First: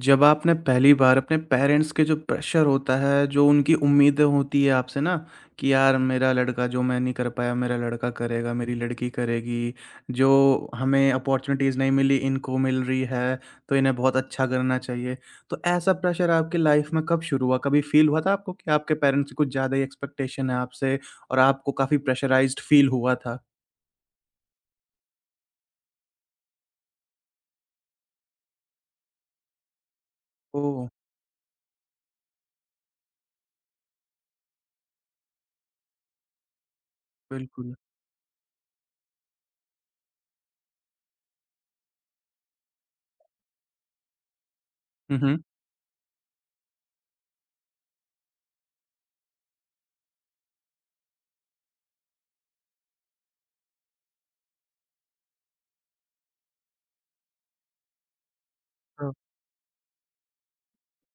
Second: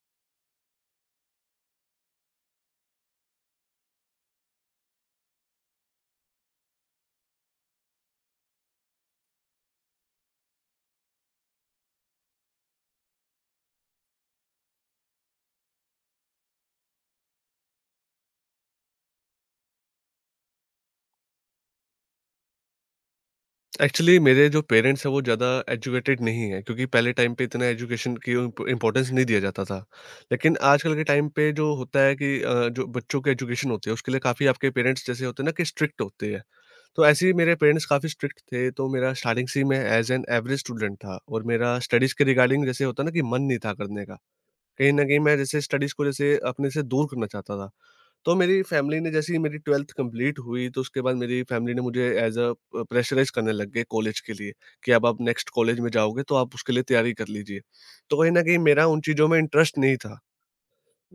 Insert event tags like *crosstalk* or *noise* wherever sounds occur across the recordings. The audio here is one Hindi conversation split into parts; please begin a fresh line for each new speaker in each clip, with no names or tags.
जब आपने पहली बार अपने पेरेंट्स के जो प्रेशर होता है, जो उनकी उम्मीदें होती है आपसे ना कि यार मेरा लड़का जो मैं नहीं कर पाया, मेरा लड़का करेगा, मेरी लड़की करेगी, जो हमें अपॉर्च्युनिटीज़ नहीं मिली, इनको मिल रही है, तो इन्हें बहुत अच्छा करना चाहिए। तो ऐसा प्रेशर आपकी लाइफ में कब शुरू हुआ? कभी फ़ील हुआ था आपको कि आपके पेरेंट्स की कुछ ज़्यादा ही एक्सपेक्टेशन है आपसे और आपको काफ़ी प्रेशराइज़्ड फ़ील हुआ था?
एक्चुअली मेरे जो पेरेंट्स हैं वो ज़्यादा एजुकेटेड नहीं है, क्योंकि पहले टाइम पे इतना एजुकेशन की इम्पोर्टेंस नहीं दिया जाता था। लेकिन
ओह!
आजकल के टाइम पे जो होता है कि जो बच्चों के एजुकेशन होती है उसके लिए काफ़ी आपके पेरेंट्स जैसे होते हैं ना कि स्ट्रिक्ट होते हैं। तो ऐसे ही मेरे
बिल्कुल।
पेरेंट्स काफ़ी स्ट्रिक्ट थे, तो मेरा स्टार्टिंग से ही मैं एज एन एवरेज स्टूडेंट था, और मेरा स्टडीज़ के रिगार्डिंग जैसे होता है ना कि मन नहीं था करने का। कहीं ना
हुँ,
कहीं मैं
हुँ।
जैसे स्टडीज़ को जैसे अपने से दूर करना चाहता था। तो मेरी फैमिली ने जैसे ही मेरी 12th कंप्लीट हुई, तो उसके बाद मेरी फैमिली ने मुझे एज अ प्रेशराइज करने लग गए कॉलेज के लिए कि अब आप नेक्स्ट कॉलेज में जाओगे, तो आप उसके लिए तैयारी कर लीजिए। तो कहीं न कहीं मेरा उन चीज़ों में इंटरेस्ट नहीं था।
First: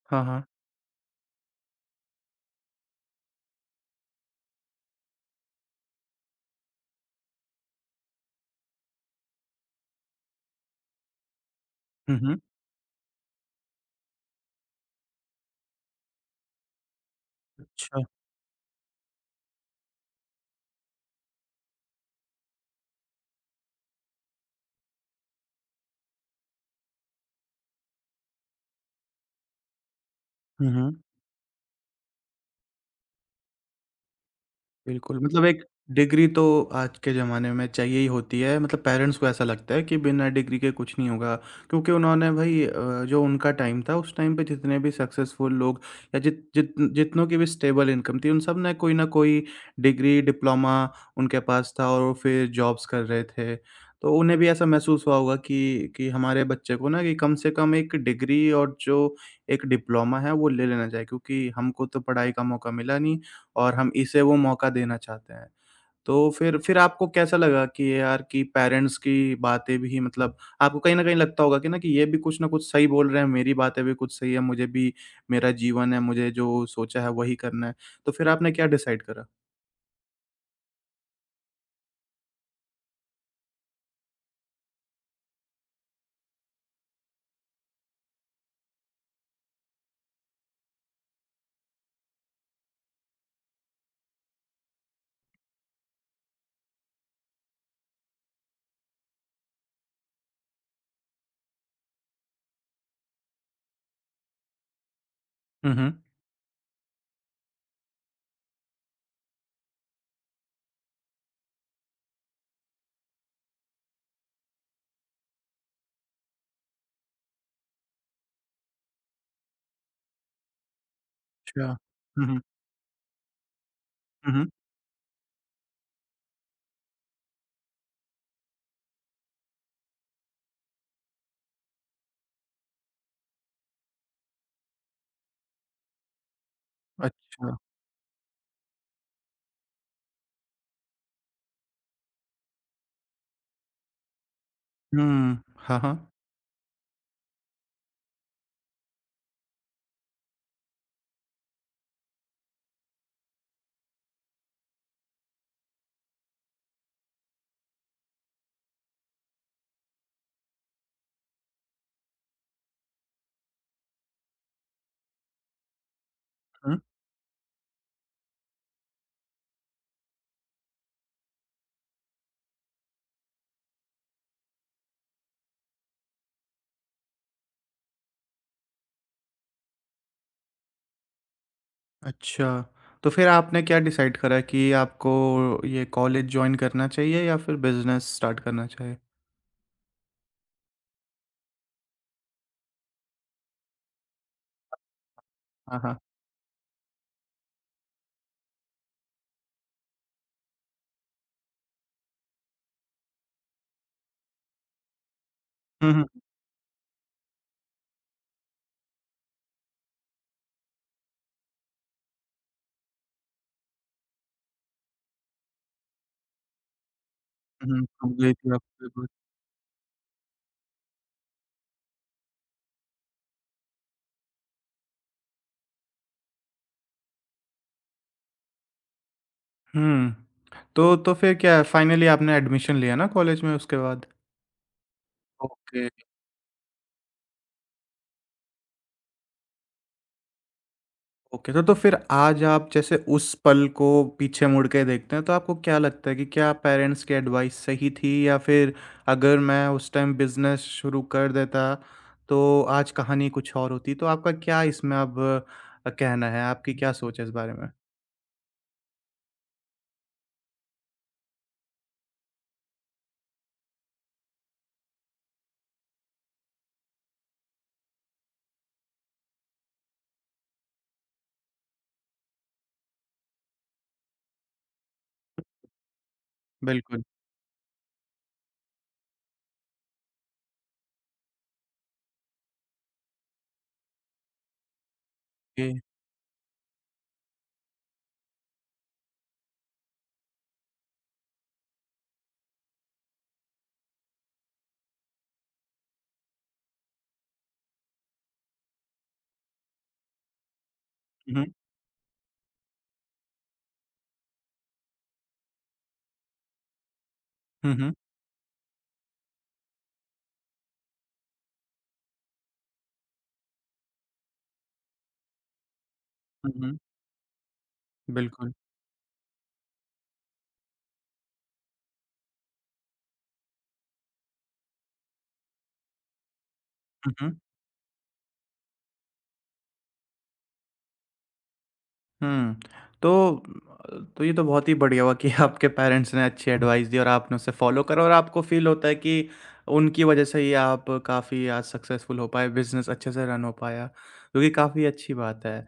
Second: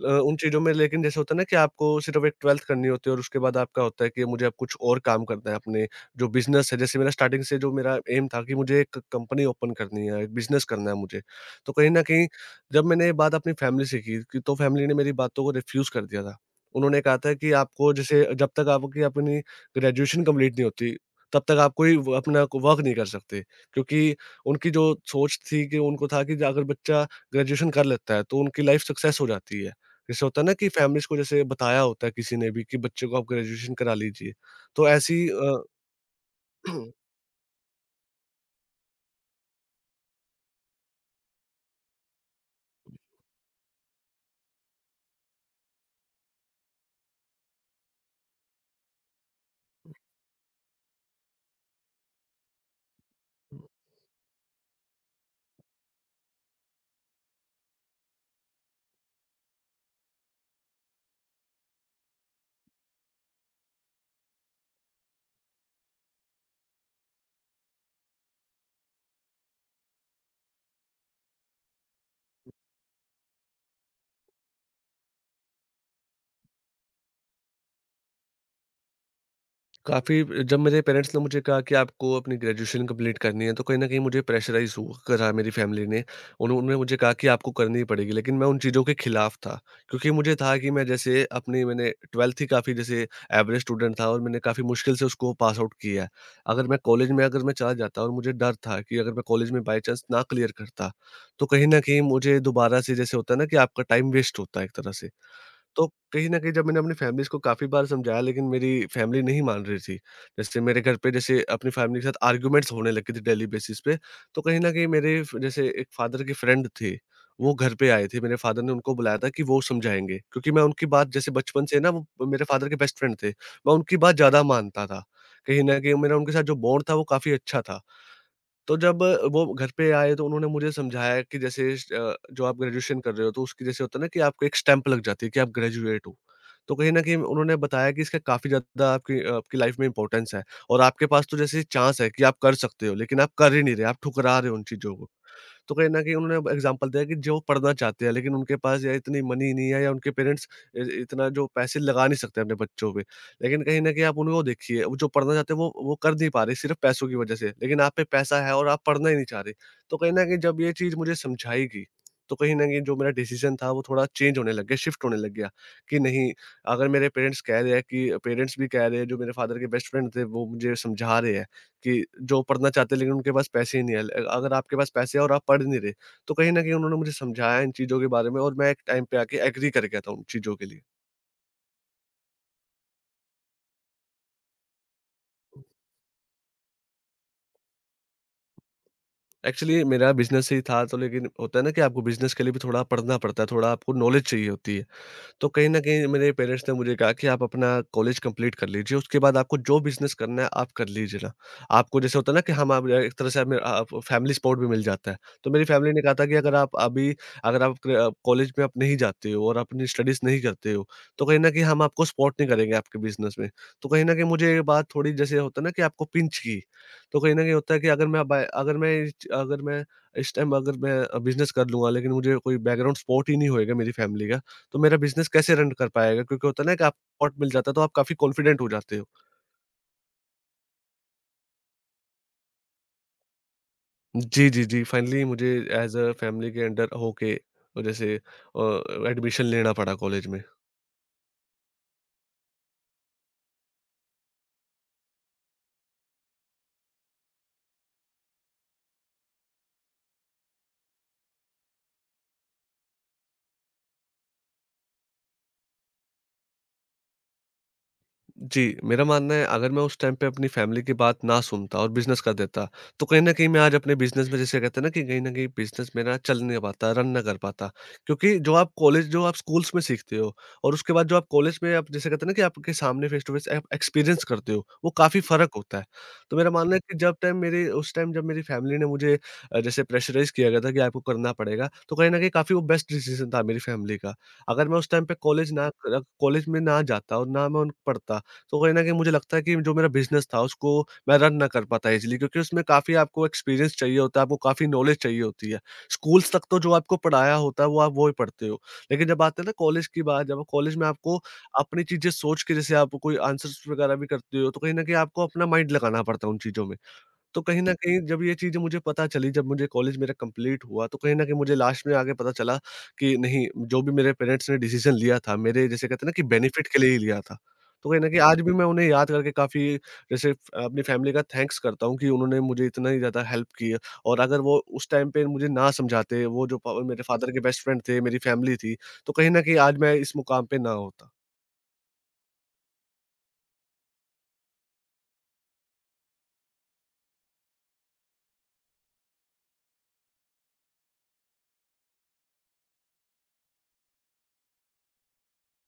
हाँ,
उन
हाँ।
चीज़ों में, लेकिन जैसे होता है ना कि आपको सिर्फ एक 12th करनी होती है और उसके बाद आपका होता है कि मुझे अब कुछ और काम करना है अपने जो बिज़नेस है, जैसे मेरा स्टार्टिंग से जो मेरा एम था कि मुझे एक कंपनी ओपन करनी है, एक बिज़नेस करना है मुझे। तो कहीं न
हुँ,
कहीं
हुँ।
जब मैंने ये बात अपनी फैमिली से की, कि तो फैमिली ने मेरी बातों को रिफ्यूज़ कर दिया था। उन्होंने कहा था कि आपको
अच्छा।
जैसे जब तक आपकी अपनी ग्रेजुएशन कंप्लीट नहीं होती, तब तक आप कोई व अपना वर्क नहीं कर सकते। क्योंकि उनकी जो सोच थी, कि उनको था कि अगर बच्चा ग्रेजुएशन कर लेता है, तो उनकी लाइफ़ सक्सेस हो जाती है। जैसे होता है ना
हुँ,
कि
हुँ।
फैमिलीज़ को जैसे बताया होता है किसी ने भी कि बच्चे को आप ग्रेजुएशन करा लीजिए। तो
बिल्कुल,
ऐसी
मतलब एक
अ
डिग्री तो
*clears throat*
आज के ज़माने में चाहिए ही होती है, मतलब पेरेंट्स को ऐसा लगता है कि बिना डिग्री के कुछ नहीं होगा। क्योंकि उन्होंने भई जो उनका टाइम था, उस टाइम पे जितने भी सक्सेसफुल लोग या जित जित जितनों की भी स्टेबल इनकम थी, उन सब ने कोई न कोई डिग्री, डिप्लोमा उनके पास था और वो फिर जॉब्स कर रहे थे। तो उन्हें भी ऐसा महसूस हुआ होगा कि हमारे बच्चे को ना कि कम से कम एक डिग्री और जो एक डिप्लोमा है, वो ले लेना चाहिए क्योंकि हमको तो पढ़ाई का मौका मिला नहीं। और हम इसे वो मौका देना चाहते हैं। तो फिर आपको कैसा लगा कि ये यार कि पेरेंट्स की बातें भी मतलब आपको कहीं न कहीं लगता होगा कि ना कि ये भी कुछ न कुछ सही बोल रहे हैं, मेरी बातें भी कुछ सही है, मुझे भी मेरा जीवन है, मुझे जो सोचा है वही करना है। तो फिर आपने क्या डिसाइड करा?
काफ़ी जब मेरे पेरेंट्स ने मुझे कहा कि आपको अपनी ग्रेजुएशन कंप्लीट करनी है, तो कहीं न कहीं मुझे प्रेशराइज़ हु करा मेरी फैमिली ने। उन्होंने मुझे कहा कि आपको करनी ही पड़ेगी, लेकिन मैं उन चीज़ों के खिलाफ़ था। क्योंकि मुझे था कि मैं जैसे अपनी मैंने 12th ही काफ़ी जैसे एवरेज स्टूडेंट था, और मैंने काफ़ी मुश्किल से उसको पास आउट किया है। अगर मैं कॉलेज में अगर मैं चला जाता, और मुझे डर था कि अगर मैं कॉलेज में बाय चांस ना क्लियर करता, तो कहीं न कहीं मुझे दोबारा से जैसे होता है ना कि आपका टाइम वेस्ट होता है एक तरह से।
हुँ,
तो
हुँ।
कहीं न कहीं जब मैंने अपनी फैमिलीज़ को काफ़ी बार समझाया, लेकिन मेरी फैमिली नहीं मान रही थी। जैसे मेरे घर पे जैसे अपनी फैमिली के साथ आर्ग्यूमेंट्स होने लगे थे डेली बेसिस पे। तो कहीं न कहीं मेरे फ जैसे एक फादर के फ्रेंड थे, वो घर पे आए थे। मेरे फादर ने उनको बुलाया था कि वो समझाएँगे, क्योंकि मैं उनकी बात जैसे बचपन
अच्छा।
से ना,
हुँ,
वो
हुँ।
मेरे फादर के बेस्ट फ्रेंड थे। मैं उनकी बात
हुँ,
ज़्यादा
हुँ।
मानता था। कहीं न कहीं मेरा उनके साथ जो बॉन्ड था वो काफ़ी अच्छा था। तो जब वो घर पे आए, तो उन्होंने मुझे समझाया कि जैसे जो आप ग्रेजुएशन कर रहे हो, तो उसकी जैसे होता है ना कि आपको एक स्टैम्प लग जाती है कि आप ग्रेजुएट हो। तो कहीं न कहीं उन्होंने
अच्छा।
बताया कि इसका काफ़ी ज़्यादा आपकी आपकी लाइफ़ में इम्पोर्टेंस है। और आपके पास तो जैसे चांस है कि आप कर सकते हो, लेकिन आप कर ही नहीं रहे, आप ठुकरा रहे हो उन चीज़ों को।
हुँ।
तो
हाँ,
कहीं
हाँ।
न कहीं उन्होंने एग्ज़ाम्पल दिया कि जो पढ़ना चाहते हैं, लेकिन उनके पास या इतनी मनी नहीं है, या उनके पेरेंट्स इ इतना जो पैसे लगा नहीं सकते अपने बच्चों पे। लेकिन कहीं न कहीं आप उनको देखिए, वो जो पढ़ना चाहते हैं वो कर नहीं पा रहे सिर्फ़ पैसों की वज़ह से। लेकिन आप पे पैसा है और आप पढ़ना ही नहीं चाह रहे। तो कहीं न कहीं जब ये चीज़ मुझे समझाई गई, तो कहीं न कहीं जो मेरा डिसीज़न था वो थोड़ा चेंज होने लग गया, शिफ्ट होने लग गया कि नहीं,
हुँ।
अगर मेरे पेरेंट्स कह रहे हैं कि पेरेंट्स भी कह रहे हैं, जो मेरे फादर के बेस्ट फ्रेंड थे वो मुझे समझा रहे हैं कि जो पढ़ना चाहते हैं, लेकिन उनके पास पैसे ही नहीं है। अगर आपके पास पैसे हैं और आप पढ़ नहीं रहे, तो कहीं न कहीं उन्होंने मुझे समझाया इन चीज़ों के बारे में, और मैं एक टाइम पे आके एग्री कर गया था उन चीज़ों के लिए।
अच्छा। तो फिर आपने क्या डिसाइड करा कि आपको ये कॉलेज जॉइन करना चाहिए या फिर बिज़नेस स्टार्ट करना चाहिए?
एक्चुअली मेरा बिज़नेस ही था, तो लेकिन होता है ना कि आपको बिज़नेस के लिए भी थोड़ा पढ़ना पड़ता है, थोड़ा आपको नॉलेज चाहिए होती है। तो कहीं
हाँ,
न
हाँ।
कहीं मेरे पेरेंट्स ने मुझे कहा कि आप अपना कॉलेज कंप्लीट कर लीजिए, उसके बाद आपको जो बिज़नेस करना है आप कर लीजिए ना। आपको जैसे होता है ना कि हम आप एक तरह से हमें अ, फ फैमिली सपोर्ट भी मिल जाता है। तो मेरी
हुँ,
फैमिली ने
हुँ।
कहा था कि अगर आप क कॉलेज में आप नहीं जाते हो और अपनी स्टडीज़ नहीं करते हो, तो कहीं न कहीं हम आपको सपोर्ट नहीं करेंगे आपके बिज़नेस में। तो कहीं न कहीं मुझे ये बात थोड़ी जैसे होता है ना कि आपको पिंच की। तो कहीं न कहीं होता है
हुँ,
कि
कब गई थी आप पहली बार?
अगर मैं इस टाइम अगर मैं बिज़नेस कर लूँगा, लेकिन मुझे कोई बैकग्राउंड सपोर्ट ही नहीं होएगा मेरी फैमिली का, तो मेरा बिज़नेस कैसे रन कर पाएगा? क्योंकि होता है ना कि आपको सपोर्ट मिल जाता है, तो आप काफ़ी कॉन्फिडेंट हो जाते हो।
हुँ, तो फिर क्या फाइनली आपने एडमिशन लिया ना कॉलेज में उसके बाद?
जी, जी, जी। फाइनली मुझे
ओके,
एज़ अ फैमिली के अंडर होके जैसे एडमिशन लेना पड़ा कॉलेज में।
ओके। तो फिर आज आप जैसे उस पल को पीछे मुड़ के देखते हैं, तो आपको क्या लगता है कि क्या पेरेंट्स की एडवाइस सही थी या फिर अगर मैं उस टाइम बिज़नेस शुरू कर देता, तो आज कहानी कुछ और होती? तो आपका क्या इसमें अब कहना है? आपकी क्या सोच है इस बारे में?
जी, मेरा मानना है, अगर मैं उस टाइम पे अपनी फैमिली की बात ना सुनता और बिज़नेस कर देता, तो कहीं न कहीं मैं आज अपने बिज़नेस में जैसे कहते हैं ना कि कहीं न कहीं बिज़नेस मेरा चल नहीं पाता, रन ना कर पाता। क्योंकि जो आप स्कूल्स में सीखते हो, और उसके बाद जो आप कॉलेज में आप जैसे कहते हैं ना कि आपके सामने फेस टू फेस आप एक्सपीरियंस करते हो, वो काफ़ी फ़र्क होता है। तो मेरा मानना है कि
बिल्कुल,
जब टाइम मेरे उस टाइम जब मेरी फैमिली ने मुझे जैसे प्रेशराइज़ किया गया था कि आपको करना पड़ेगा, तो कहीं न कहीं काफ़ी वो बेस्ट डिसीज़न था मेरी फैमिली का। अगर मैं उस टाइम पे
जी।
कॉलेज में ना जाता और ना मैं उन पढ़ता, तो कहीं न कहीं मुझे लगता है कि जो मेरा बिज़नेस था उसको मैं रन ना कर पाता ईज़िली, क्योंकि उसमें काफ़ी आपको एक्सपीरियंस चाहिए होता है, आपको काफ़ी नॉलेज चाहिए होती है। स्कूल्स तक तो जो आपको पढ़ाया होता है वो आप वो ही पढ़ते हो। लेकिन जब आते हैं ना कॉलेज की बात, जब कॉलेज में आपको
हुँ, हुँ।
अपनी चीज़ें सोच के जैसे आप कोई आंसर्स वगैरह भी करते हो, तो कहीं न कहीं आपको अपना माइंड लगाना पड़ता है उन चीज़ों में। तो कहीं
हुँ,
न
हुँ।
कहीं जब ये चीज़ें मुझे पता चली, जब मुझे कॉलेज मेरा कंप्लीट हुआ, तो कहीं न कहीं मुझे लास्ट में आगे पता चला कि नहीं, जो भी मेरे पेरेंट्स ने डिसीज़न लिया था, मेरे जैसे कहते हैं ना कि
हुँ,
बेनिफिट
हुँ।
के लिए ही लिया था। तो कहीं न कहीं आज
बिल्कुल।
भी मैं उन्हें याद करके काफ़ी जैसे अपनी फैमिली का थैंक्स करता हूँ कि उन्होंने मुझे इतना ही ज़्यादा हेल्प की है। और अगर वो उस टाइम पे मुझे ना समझाते, वो जो प मेरे
हुँ,
फादर
हुँ।
के बेस्ट फ्रेंड थे, मेरी फैमिली थी, तो कहीं न कहीं आज मैं इस मुकाम पे ना होता।
हुँ। तो तो ये तो बहुत ही बढ़िया हुआ कि *laughs* आपके पेरेंट्स ने अच्छी एडवाइस दी और आपने उसे फ़ॉलो करा और आपको फ़ील होता है कि उनकी वज़ह से ही आप काफ़ी आज सक्सेसफुल हो पाए, बिज़नेस अच्छे से रन हो पाया, जो कि काफ़ी अच्छी बात है।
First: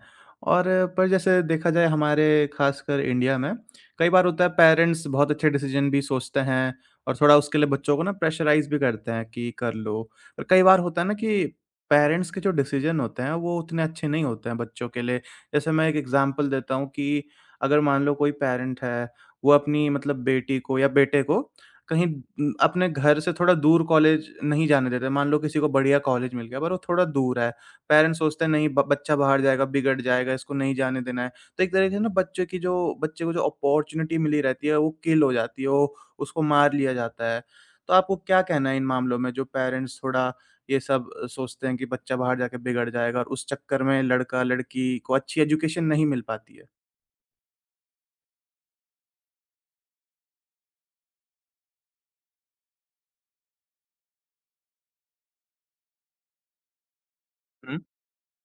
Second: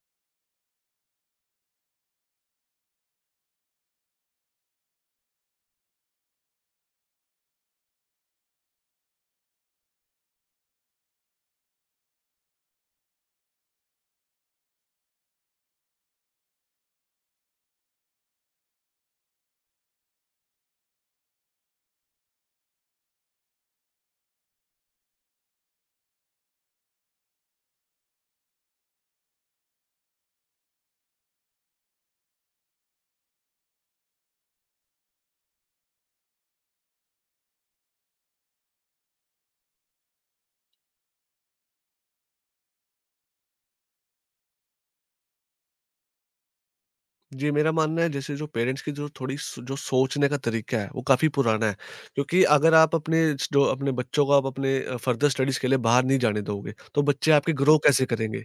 और पर जैसे देखा जाए हमारे ख़ासकर इंडिया में, कई बार होता है पेरेंट्स बहुत अच्छे डिसीज़न भी सोचते हैं और थोड़ा उसके लिए बच्चों को ना प्रेशराइज़ भी करते हैं कि कर लो। और कई बार होता है ना कि पेरेंट्स के जो डिसीज़न होते हैं, वो उतने अच्छे नहीं होते हैं बच्चों के लिए जैसे मैं एक एग्जांपल देता हूँ कि अगर मान लो कोई पेरेंट है, वो अपनी मतलब बेटी को या बेटे को कहीं अपने घर से थोड़ा दूर कॉलेज नहीं जाने देते। मान लो किसी को बढ़िया कॉलेज मिल गया पर वो थोड़ा दूर है। पेरेंट्स सोचते हैं नहीं ब बच्चा बाहर जाएगा, बिगड़ जाएगा, इसको नहीं जाने देना है। तो एक तरीके से ना बच्चे को जो अपॉर्च्युनिटी मिली रहती है वो किल हो जाती है, वो उसको मार लिया जाता है। तो आपको क्या कहना है इन मामलों में जो पेरेंट्स थोड़ा ये सब सोचते हैं कि बच्चा बाहर जाके बिगड़ जाएगा और उस चक्कर में लड़का-लड़की को अच्छी एजुकेशन नहीं मिल पाती है।
जी, मेरा मानना है जैसे जो पेरेंट्स की जो थोड़ी स जो सोचने का तरीका है, वो काफ़ी पुराना है। क्योंकि अगर आप अपने जो अपने बच्चों को आप अपने फर्दर स्टडीज़ के लिए बाहर नहीं जाने दोगे, तो बच्चे आपके
हुँ,
ग्रो कैसे करेंगे?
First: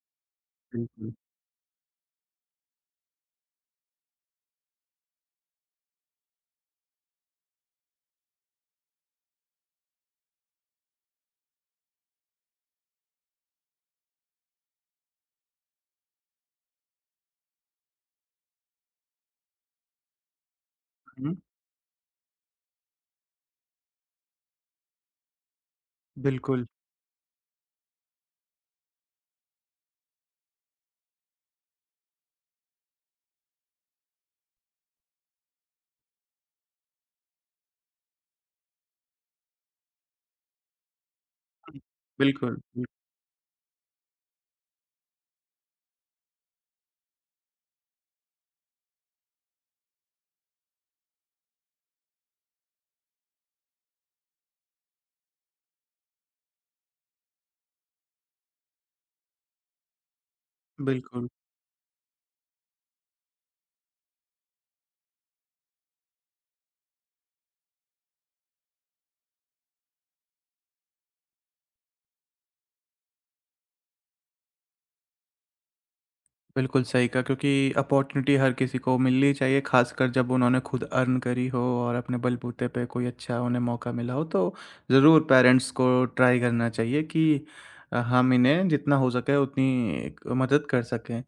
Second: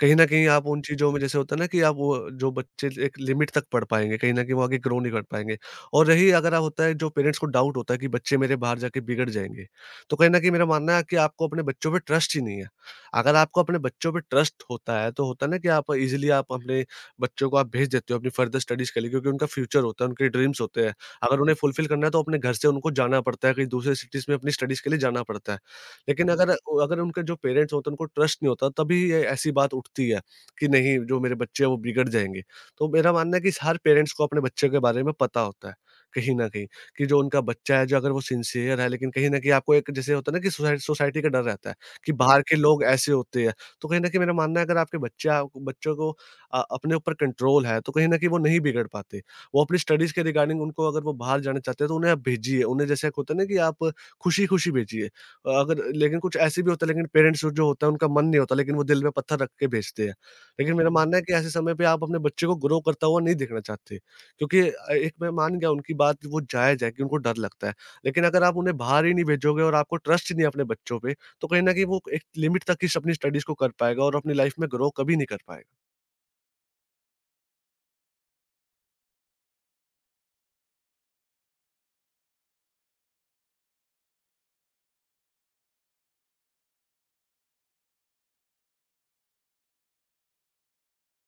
कहीं न कहीं आप उन चीज़ों
बिल्कुल।
में जैसे होता है ना कि आप वो जो बच्चे एक लिमिट तक पढ़ पाएँगे, कहीं न कहीं वो आगे ग्रो नहीं कर पाएँगे। और रही अगर आप होता है जो पेरेंट्स को डाउट होता है कि बच्चे मेरे बाहर जाके बिगड़ जाएँगे, तो कहीं न कहीं मेरा मानना है कि आपको अपने बच्चों पे ट्रस्ट ही नहीं है। अगर आपको अपने बच्चों पे ट्रस्ट होता है, तो होता है ना कि आप ईज़िली आप अपने बच्चों को आप भेज देते हो अपनी फर्दर स्टडीज़ के लिए, क्योंकि उनका फ्यूचर होता है, उनके ड्रीम्स होते हैं।
हुँ।
अगर उन्हें फुलफ़िल करना है तो अपने घर से उनको जाना पड़ता है, कहीं दूसरे सिटीज़ में अपनी स्टडीज़ के लिए जाना पड़ता है। लेकिन अगर
बिल्कुल।
अगर उनके जो पेरेंट्स होते हैं उनको ट्रस्ट नहीं होता, तभी ये ऐसी बात उठती है कि नहीं, जो मेरे बच्चे हैं वो बिगड़ जाएँगे। तो मेरा मानना है कि हर पेरेंट्स को अपने बच्चे के बारे में पता होता है, कहीं न कहीं, कि जो उनका बच्चा है, जो अगर वो सिंसियर है, लेकिन कहीं न कहीं आपको एक जैसे होता है ना कि सोसाइटी का डर रहता है
हुँ।
कि बाहर
बिल्कुल,
के लोग ऐसे होते हैं। तो कहीं न कहीं मेरा मानना है, अगर आपके बच्चा बच्चों को अपने ऊपर कंट्रोल है, तो कहीं न कहीं वो नहीं बिगड़ पाते। वो अपनी स्टडीज़ के रिगार्डिंग, उनको अगर वो बाहर जाना चाहते हैं तो उन्हें आप भेजिए, उन्हें जैसे एक होता है ना, कि आप खुशी-खुशी भेजिए। अगर लेकिन कुछ ऐसे भी होता है, लेकिन पेरेंट्स जो होता है उनका मन नहीं होता, लेकिन वो दिल में पत्थर रख के भेजते हैं। लेकिन मेरा मानना है
बिल्कुल,
कि ऐसे समय पे आप अपने बच्चे को ग्रो करता हुआ नहीं देखना चाहते, क्योंकि एक मैं मान गया, उनकी बात वो जायज़ है कि उनको डर लगता है। लेकिन अगर आप उन्हें बाहर ही नहीं भेजोगे और आपको ट्रस्ट ही नहीं है अपने बच्चों पे, तो कहीं न कहीं वो एक लिमिट तक ही स अपनी स्टडीज़ को कर पाएगा और अपनी लाइफ़ में ग्रो कभी नहीं कर पाएगा।
बिल्कुल सही कहा क्योंकि अपॉर्च्युनिटी हर किसी को मिलनी चाहिए, ख़ासकर जब उन्होंने खुद अर्न करी हो और अपने बलबूते पे कोई अच्छा उन्हें मौका मिला हो, तो ज़रूर पेरेंट्स को ट्राई करना चाहिए कि हम इन्हें जितना हो सके उतनी एक मदद कर सकें।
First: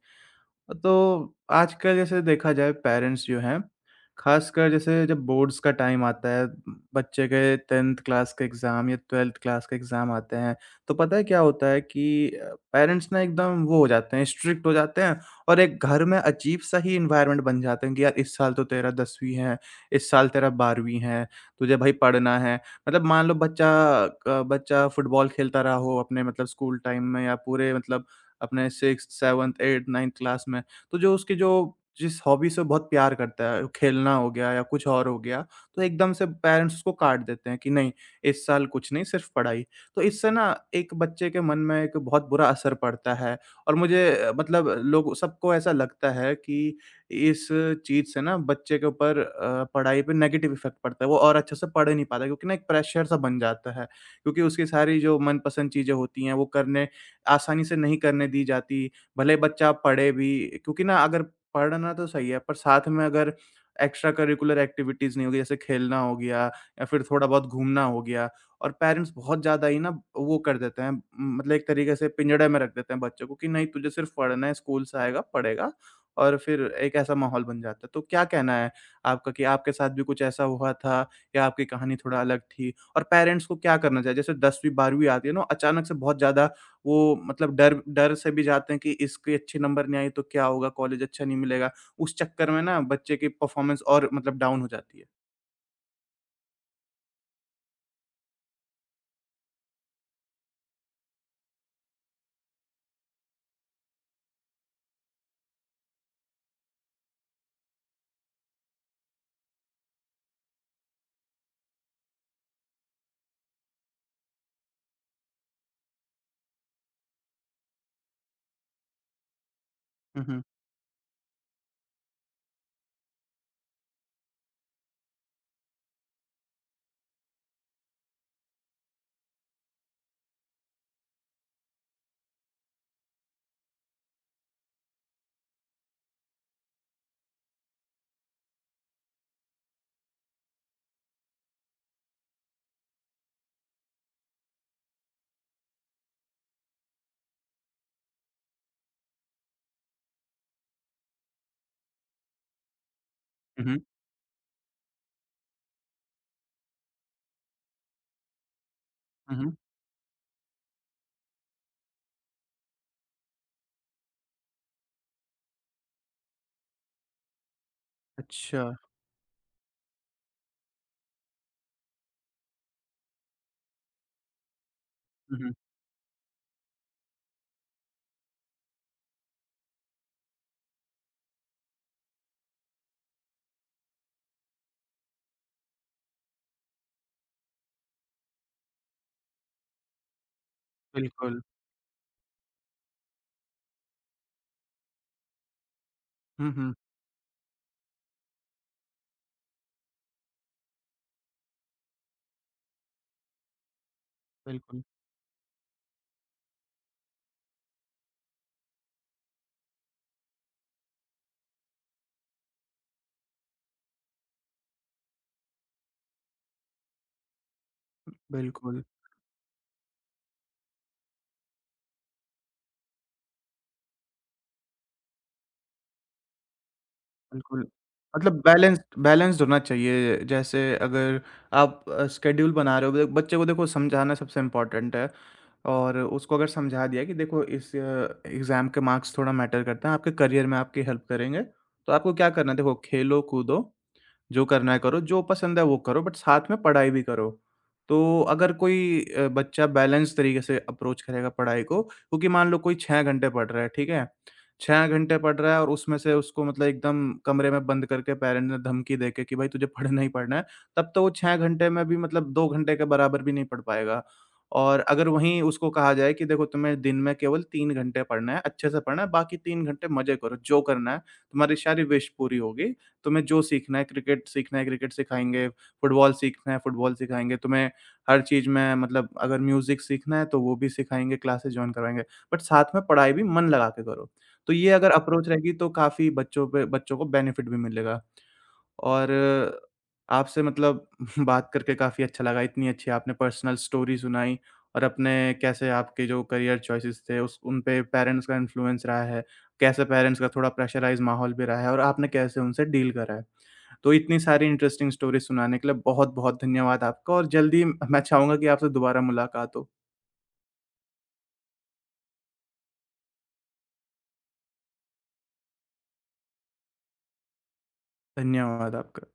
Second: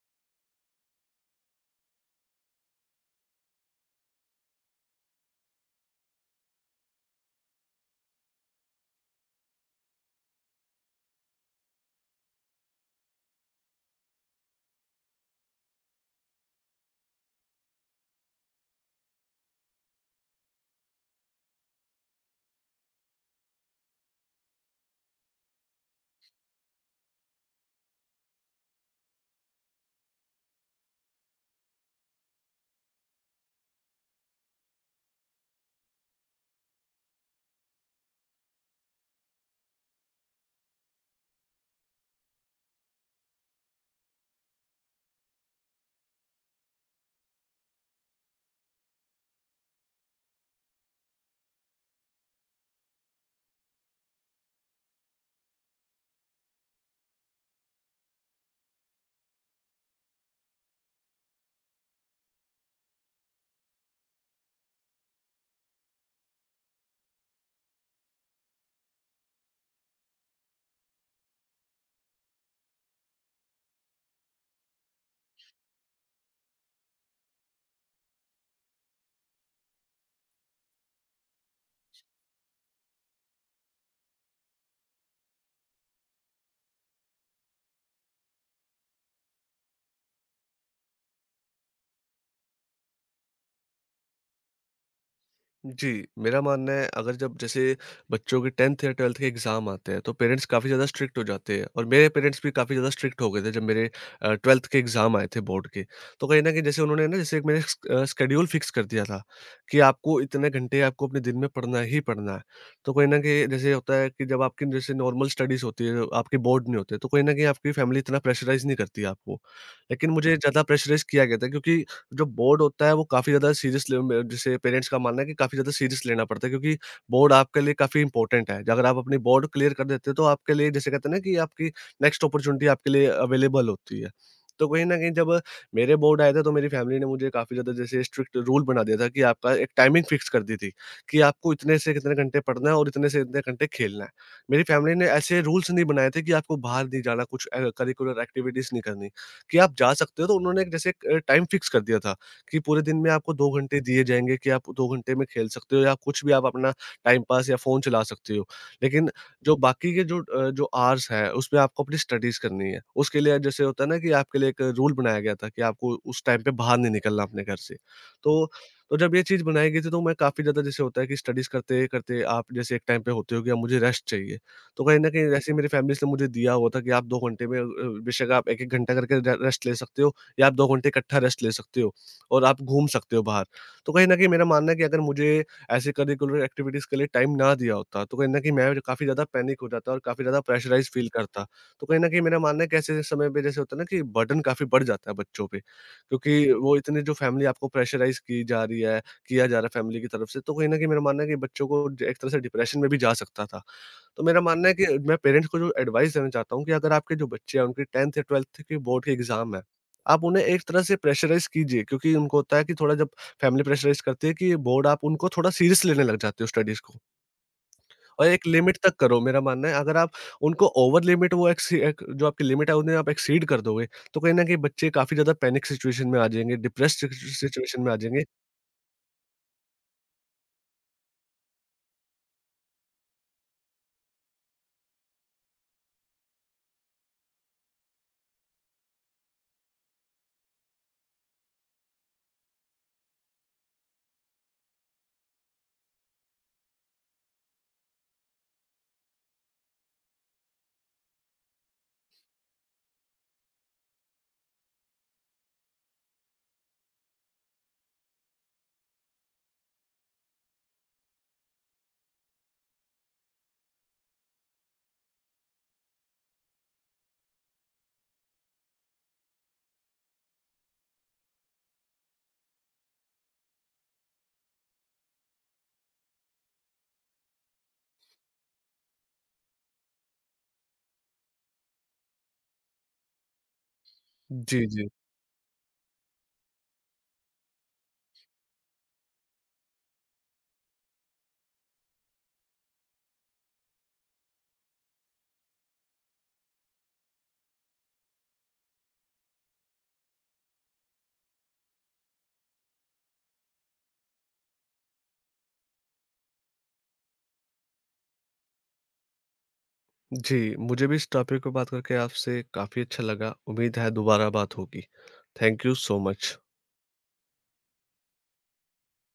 तो आजकल जैसे देखा जाए पेरेंट्स जो हैं, ख़ासकर जैसे जब बोर्ड्स का टाइम आता है, बच्चे के 10th क्लास के एग्ज़ाम या 12th क्लास के एग्ज़ाम आते हैं, तो पता है क्या होता है कि पेरेंट्स ना एकदम वो हो जाते हैं, स्ट्रिक्ट हो जाते हैं और एक घर में अजीब-सा ही एनवायरनमेंट बन जाता है कि यार इस साल तो तेरा 10वीं है, इस साल तेरा 12वीं है, तुझे भई पढ़ना है। मतलब मान लो बच्चा क बच्चा फुटबॉल खेलता रहा हो अपने मतलब स्कूल टाइम में या पूरे मतलब अपने 6th, 7th, 8th, 9th class में। तो जो उसकी जो जिस हॉबी से बहुत प्यार करता है, खेलना हो गया या कुछ और हो गया, तो एकदम से पेरेंट्स उसको काट देते हैं कि नहीं, इस साल कुछ नहीं, सिर्फ़ पढ़ाई। तो इससे ना एक बच्चे के मन में एक बहुत बुरा असर पड़ता है और मुझे मतलब लोग सबको ऐसा लगता है कि इस चीज़ से ना बच्चे के ऊपर पढ़ाई पे नेगेटिव इफ़ेक्ट पड़ता है। वो और अच्छे से पढ़ ही नहीं पाता क्योंकि ना एक प्रेशर सा बन जाता है, क्योंकि उसकी सारी जो मनपसंद चीज़ें होती हैं, वो करने आसानी से नहीं करने दी जाती, भले बच्चा पढ़े भी। क्योंकि ना अगर पढ़ना तो सही है, पर साथ में अगर एक्स्ट्रा करिकुलर एक्टिविटीज़ नहीं होगी, जैसे खेलना हो गया या फिर थोड़ा बहुत घूमना हो गया और पेरेंट्स बहुत ज़्यादा ही ना वो कर देते हैं मतलब एक तरीके से पिंजड़े में रख देते हैं बच्चों को कि नहीं तुझे सिर्फ़ पढ़ना है, स्कूल से आएगा, पढ़ेगा और फिर एक ऐसा माहौल बन जाता है। तो क्या कहना है आपका कि आपके साथ भी कुछ ऐसा हुआ था या आपकी कहानी थोड़ा अलग थी? और पेरेंट्स को क्या करना चाहिए? जैसे 10वीं 12वीं आती है ना, अचानक से बहुत ज़्यादा वो मतलब डर डर से भी जाते हैं कि इसके अच्छे नंबर नहीं आए तो क्या होगा, कॉलेज अच्छा नहीं मिलेगा। उस चक्कर में ना बच्चे की परफ़ॉर्मेंस और मतलब डाउन हो जाती है।
जी, मेरा मानना है, अगर जब जैसे बच्चों के 10th या 12th के एग्ज़ाम आते हैं तो पेरेंट्स काफ़ी ज़्यादा स्ट्रिक्ट हो जाते हैं, और मेरे पेरेंट्स भी काफ़ी ज़्यादा स्ट्रिक्ट हो गए थे जब मेरे 12th के एग्ज़ाम आए थे बोर्ड के। तो कहीं न कहीं जैसे उन्होंने ना जैसे एक मेरे शेड्यूल फ़िक्स कर दिया था कि आपको इतने घंटे आपको अपने दिन में पढ़ना ही पढ़ना है। तो कहीं न कहीं जैसे होता है कि जब आपकी जैसे नॉर्मल स्टडीज़ होती है, आपके बोर्ड नहीं होते, तो कहीं न कहीं आपकी फैमिली इतना प्रेशराइज़ नहीं करती है आपको। लेकिन
हुँ,
मुझे
हुँ।
ज़्यादा प्रेशराइज़ किया गया था, क्योंकि जो बोर्ड होता है वो काफ़ी ज़्यादा सीरियस ले में जैसे पेरेंट्स का मानना है कि काफ़ी ज़्यादा सीरियस लेना पड़ता है, क्योंकि बोर्ड आपके लिए काफ़ी इंपॉर्टेंट है। अगर आप अपनी बोर्ड क्लियर कर देते हो तो आपके लिए जैसे कहते हैं ना कि आपकी नेक्स्ट अपॉर्च्युनिटी आपके लिए अवेलेबल होती है। तो कहीं न कहीं जब मेरे बोर्ड आए थे तो मेरी फैमिली ने मुझे काफ़ी ज़्यादा जैसे स्ट्रिक्ट रूल बना दिया था कि आपका एक टाइमिंग फिक्स कर दी थी कि आपको इतने से कितने घंटे पढ़ना है और इतने से इतने घंटे खेलना है। मेरी फैमिली ने ऐसे रूल्स नहीं बनाए थे कि आपको बाहर नहीं जाना, कुछ करिकुलर एक्टिविटीज़ नहीं करनी। कि आप जा सकते हो, तो उन्होंने एक जैसे एक टाइम फिक्स कर दिया था कि पूरे दिन में आपको 2
हुँ,
घंटे
हुँ।
दिए जाएँगे, कि आप 2 घंटे में खेल सकते हो, या कुछ भी आप अपना टाइम पास या फ़ोन चला सकते हो। लेकिन
हुँ, हुँ।
जो बाकी के जो जो आवर्स हैं, उसमें आपको अपनी स्टडीज़ करनी है। उसके लिए जैसे होता है ना कि आपके लिए एक रूल बनाया गया था कि आपको उस टाइम पे बाहर नहीं निकलना अपने घर से। तो
अच्छा।
तो जब ये चीज़ बनाई गई थी, तो मैं काफ़ी ज़्यादा जैसे होता है कि स्टडीज़ करते-करते आप जैसे एक टाइम पे होते हो कि अब मुझे रेस्ट चाहिए। तो कहीं न कहीं
हुँ, हुँ।
वैसे मेरी फैमिलीज़ ने मुझे दिया हुआ था कि आप 2 घंटे में बेशक आप 1-1 घंटा करके रे रेस्ट ले सकते हो, या आप 2 घंटे इकट्ठा रेस्ट ले सकते हो और आप घूम सकते हो बाहर। तो कहीं न कहीं मेरा मानना है कि अगर मुझे ऐसे करिकुलर एक्टिविटीज़ के लिए टाइम ना दिया होता, तो कहीं न कहीं मैं काफ़ी ज़्यादा पैनिक हो जाता और काफ़ी ज़्यादा प्रेशराइज़ फ़ील
बिल्कुल।
करता। तो कहीं न कहीं मेरा मानना है कि ऐसे समय पे जैसे होता है ना कि बर्डन काफ़ी बढ़ जाता है बच्चों पे,
हुँ,
क्योंकि
हुँ।
वो इतने जो फैमिली आपको प्रेशराइज़ की जा रही है, किया जा रहा है फैमिली की तरफ से, तो कहीं न कहीं मेरा मानना है कि बच्चों को ज एक तरह से डिप्रेशन में भी जा सकता था। तो मेरा मानना है
बिल्कुल,
कि मैं पेरेंट्स को जो एडवाइस देना चाहता हूँ कि अगर आपके जो बच्चे हैं उनकी 10th या 12th की बोर्ड के एग्जाम है, आप उन्हें एक तरह से प्रेशराइज़ कीजिए, क्योंकि उनको होता है कि थोड़ा जब फैमिली प्रेशराइज़ करती है कि ये बोर्ड, आप उनको थोड़ा सीरियस लेने लग जाते हो स्टडीज़ को, और एक लिमिट
बिल्कुल,
तक करो, मेरा मानना है, अगर आप उनको ओवर लिमिट, वो एक्सी एक जो आपकी लिमिट है उन्हें आप एक्सीड कर दोगे, तो कहीं न कहीं बच्चे काफ़ी ज़्यादा पैनिक सिचुएशन में आ जाएँगे, डिप्रेस्ड
बिल्कुल।
सिचुएशन में आ जाएँगे।
मतलब बैलेंस्ड बैलेंस्ड होना चाहिए। जैसे अगर आप शेड्यूल बना रहे हो, बच्चे को देखो समझाना सबसे इम्पोर्टेंट है। और उसको अगर समझा दिया कि देखो इस एग्ज़ाम के मार्क्स थोड़ा मैटर करते हैं, आपके करियर में आपकी हेल्प करेंगे, तो आपको क्या करना है देखो खेलो, कूदो जो करना है करो, जो पसंद है वो करो बट साथ में पढ़ाई भी करो। तो अगर कोई बच्चा बैलेंस तरीके से अप्रोच करेगा पढ़ाई को क्योंकि मान लो कोई 6 घंटे पढ़ रहा है, ठीक है? 6 घंटे पढ़ रहा है और उसमें से उसको मतलब एकदम कमरे में बंद करके पेरेंट्स ने धमकी देके कि भाई तुझे पढ़ना ही पढ़ना है, तब तो वो 6 घंटे में भी मतलब 2 घंटे के बराबर भी नहीं पढ़ पाएगा। और अगर वहीं उसको कहा जाए कि देखो तुम्हें दिन में केवल 3 घंटे पढ़ना है, अच्छे से पढ़ना है, बाकी 3 घंटे मज़े करो, जो करना है, तुम्हारी सारी विश पूरी होगी। तुम्हें जो सीखना है क्रिकेट सिखाएँगे, फुटबॉल सीखना है फुटबॉल सिखाएँगे, तुम्हें हर चीज़ में मतलब अगर म्यूज़िक सीखना है तो वो भी सिखाएँगे, क्लासेस जॉइन करवाएँगे, बट साथ में पढ़ाई भी मन लगा के करो। तो
जी,
ये
जी।
अगर अप्रोच रहेगी तो काफ़ी बच्चों को बेनिफिट भी मिलेगा और आपसे मतलब *laughs* बात करके काफ़ी अच्छा लगा, इतनी अच्छी आपने पर्सनल स्टोरी सुनाई और अपने कैसे आपके जो करियर चॉइसेस थे उस उन पे पेरेंट्स का इन्फ्लुएंस रहा है, कैसे पेरेंट्स का थोड़ा प्रेशराइज़ माहौल भी रहा है और आपने कैसे उनसे डील करा है। तो इतनी सारी इंटरेस्टिंग स्टोरी सुनाने के लिए बहुत-बहुत धन्यवाद आपका और जल्दी मैं चाहूँगा कि आपसे दोबारा मुलाकात हो।
जी, मुझे भी इस टॉपिक पे बात करके आपसे काफ़ी अच्छा लगा। उम्मीद है दोबारा बात होगी। Thank you so much.
धन्यवाद आपका।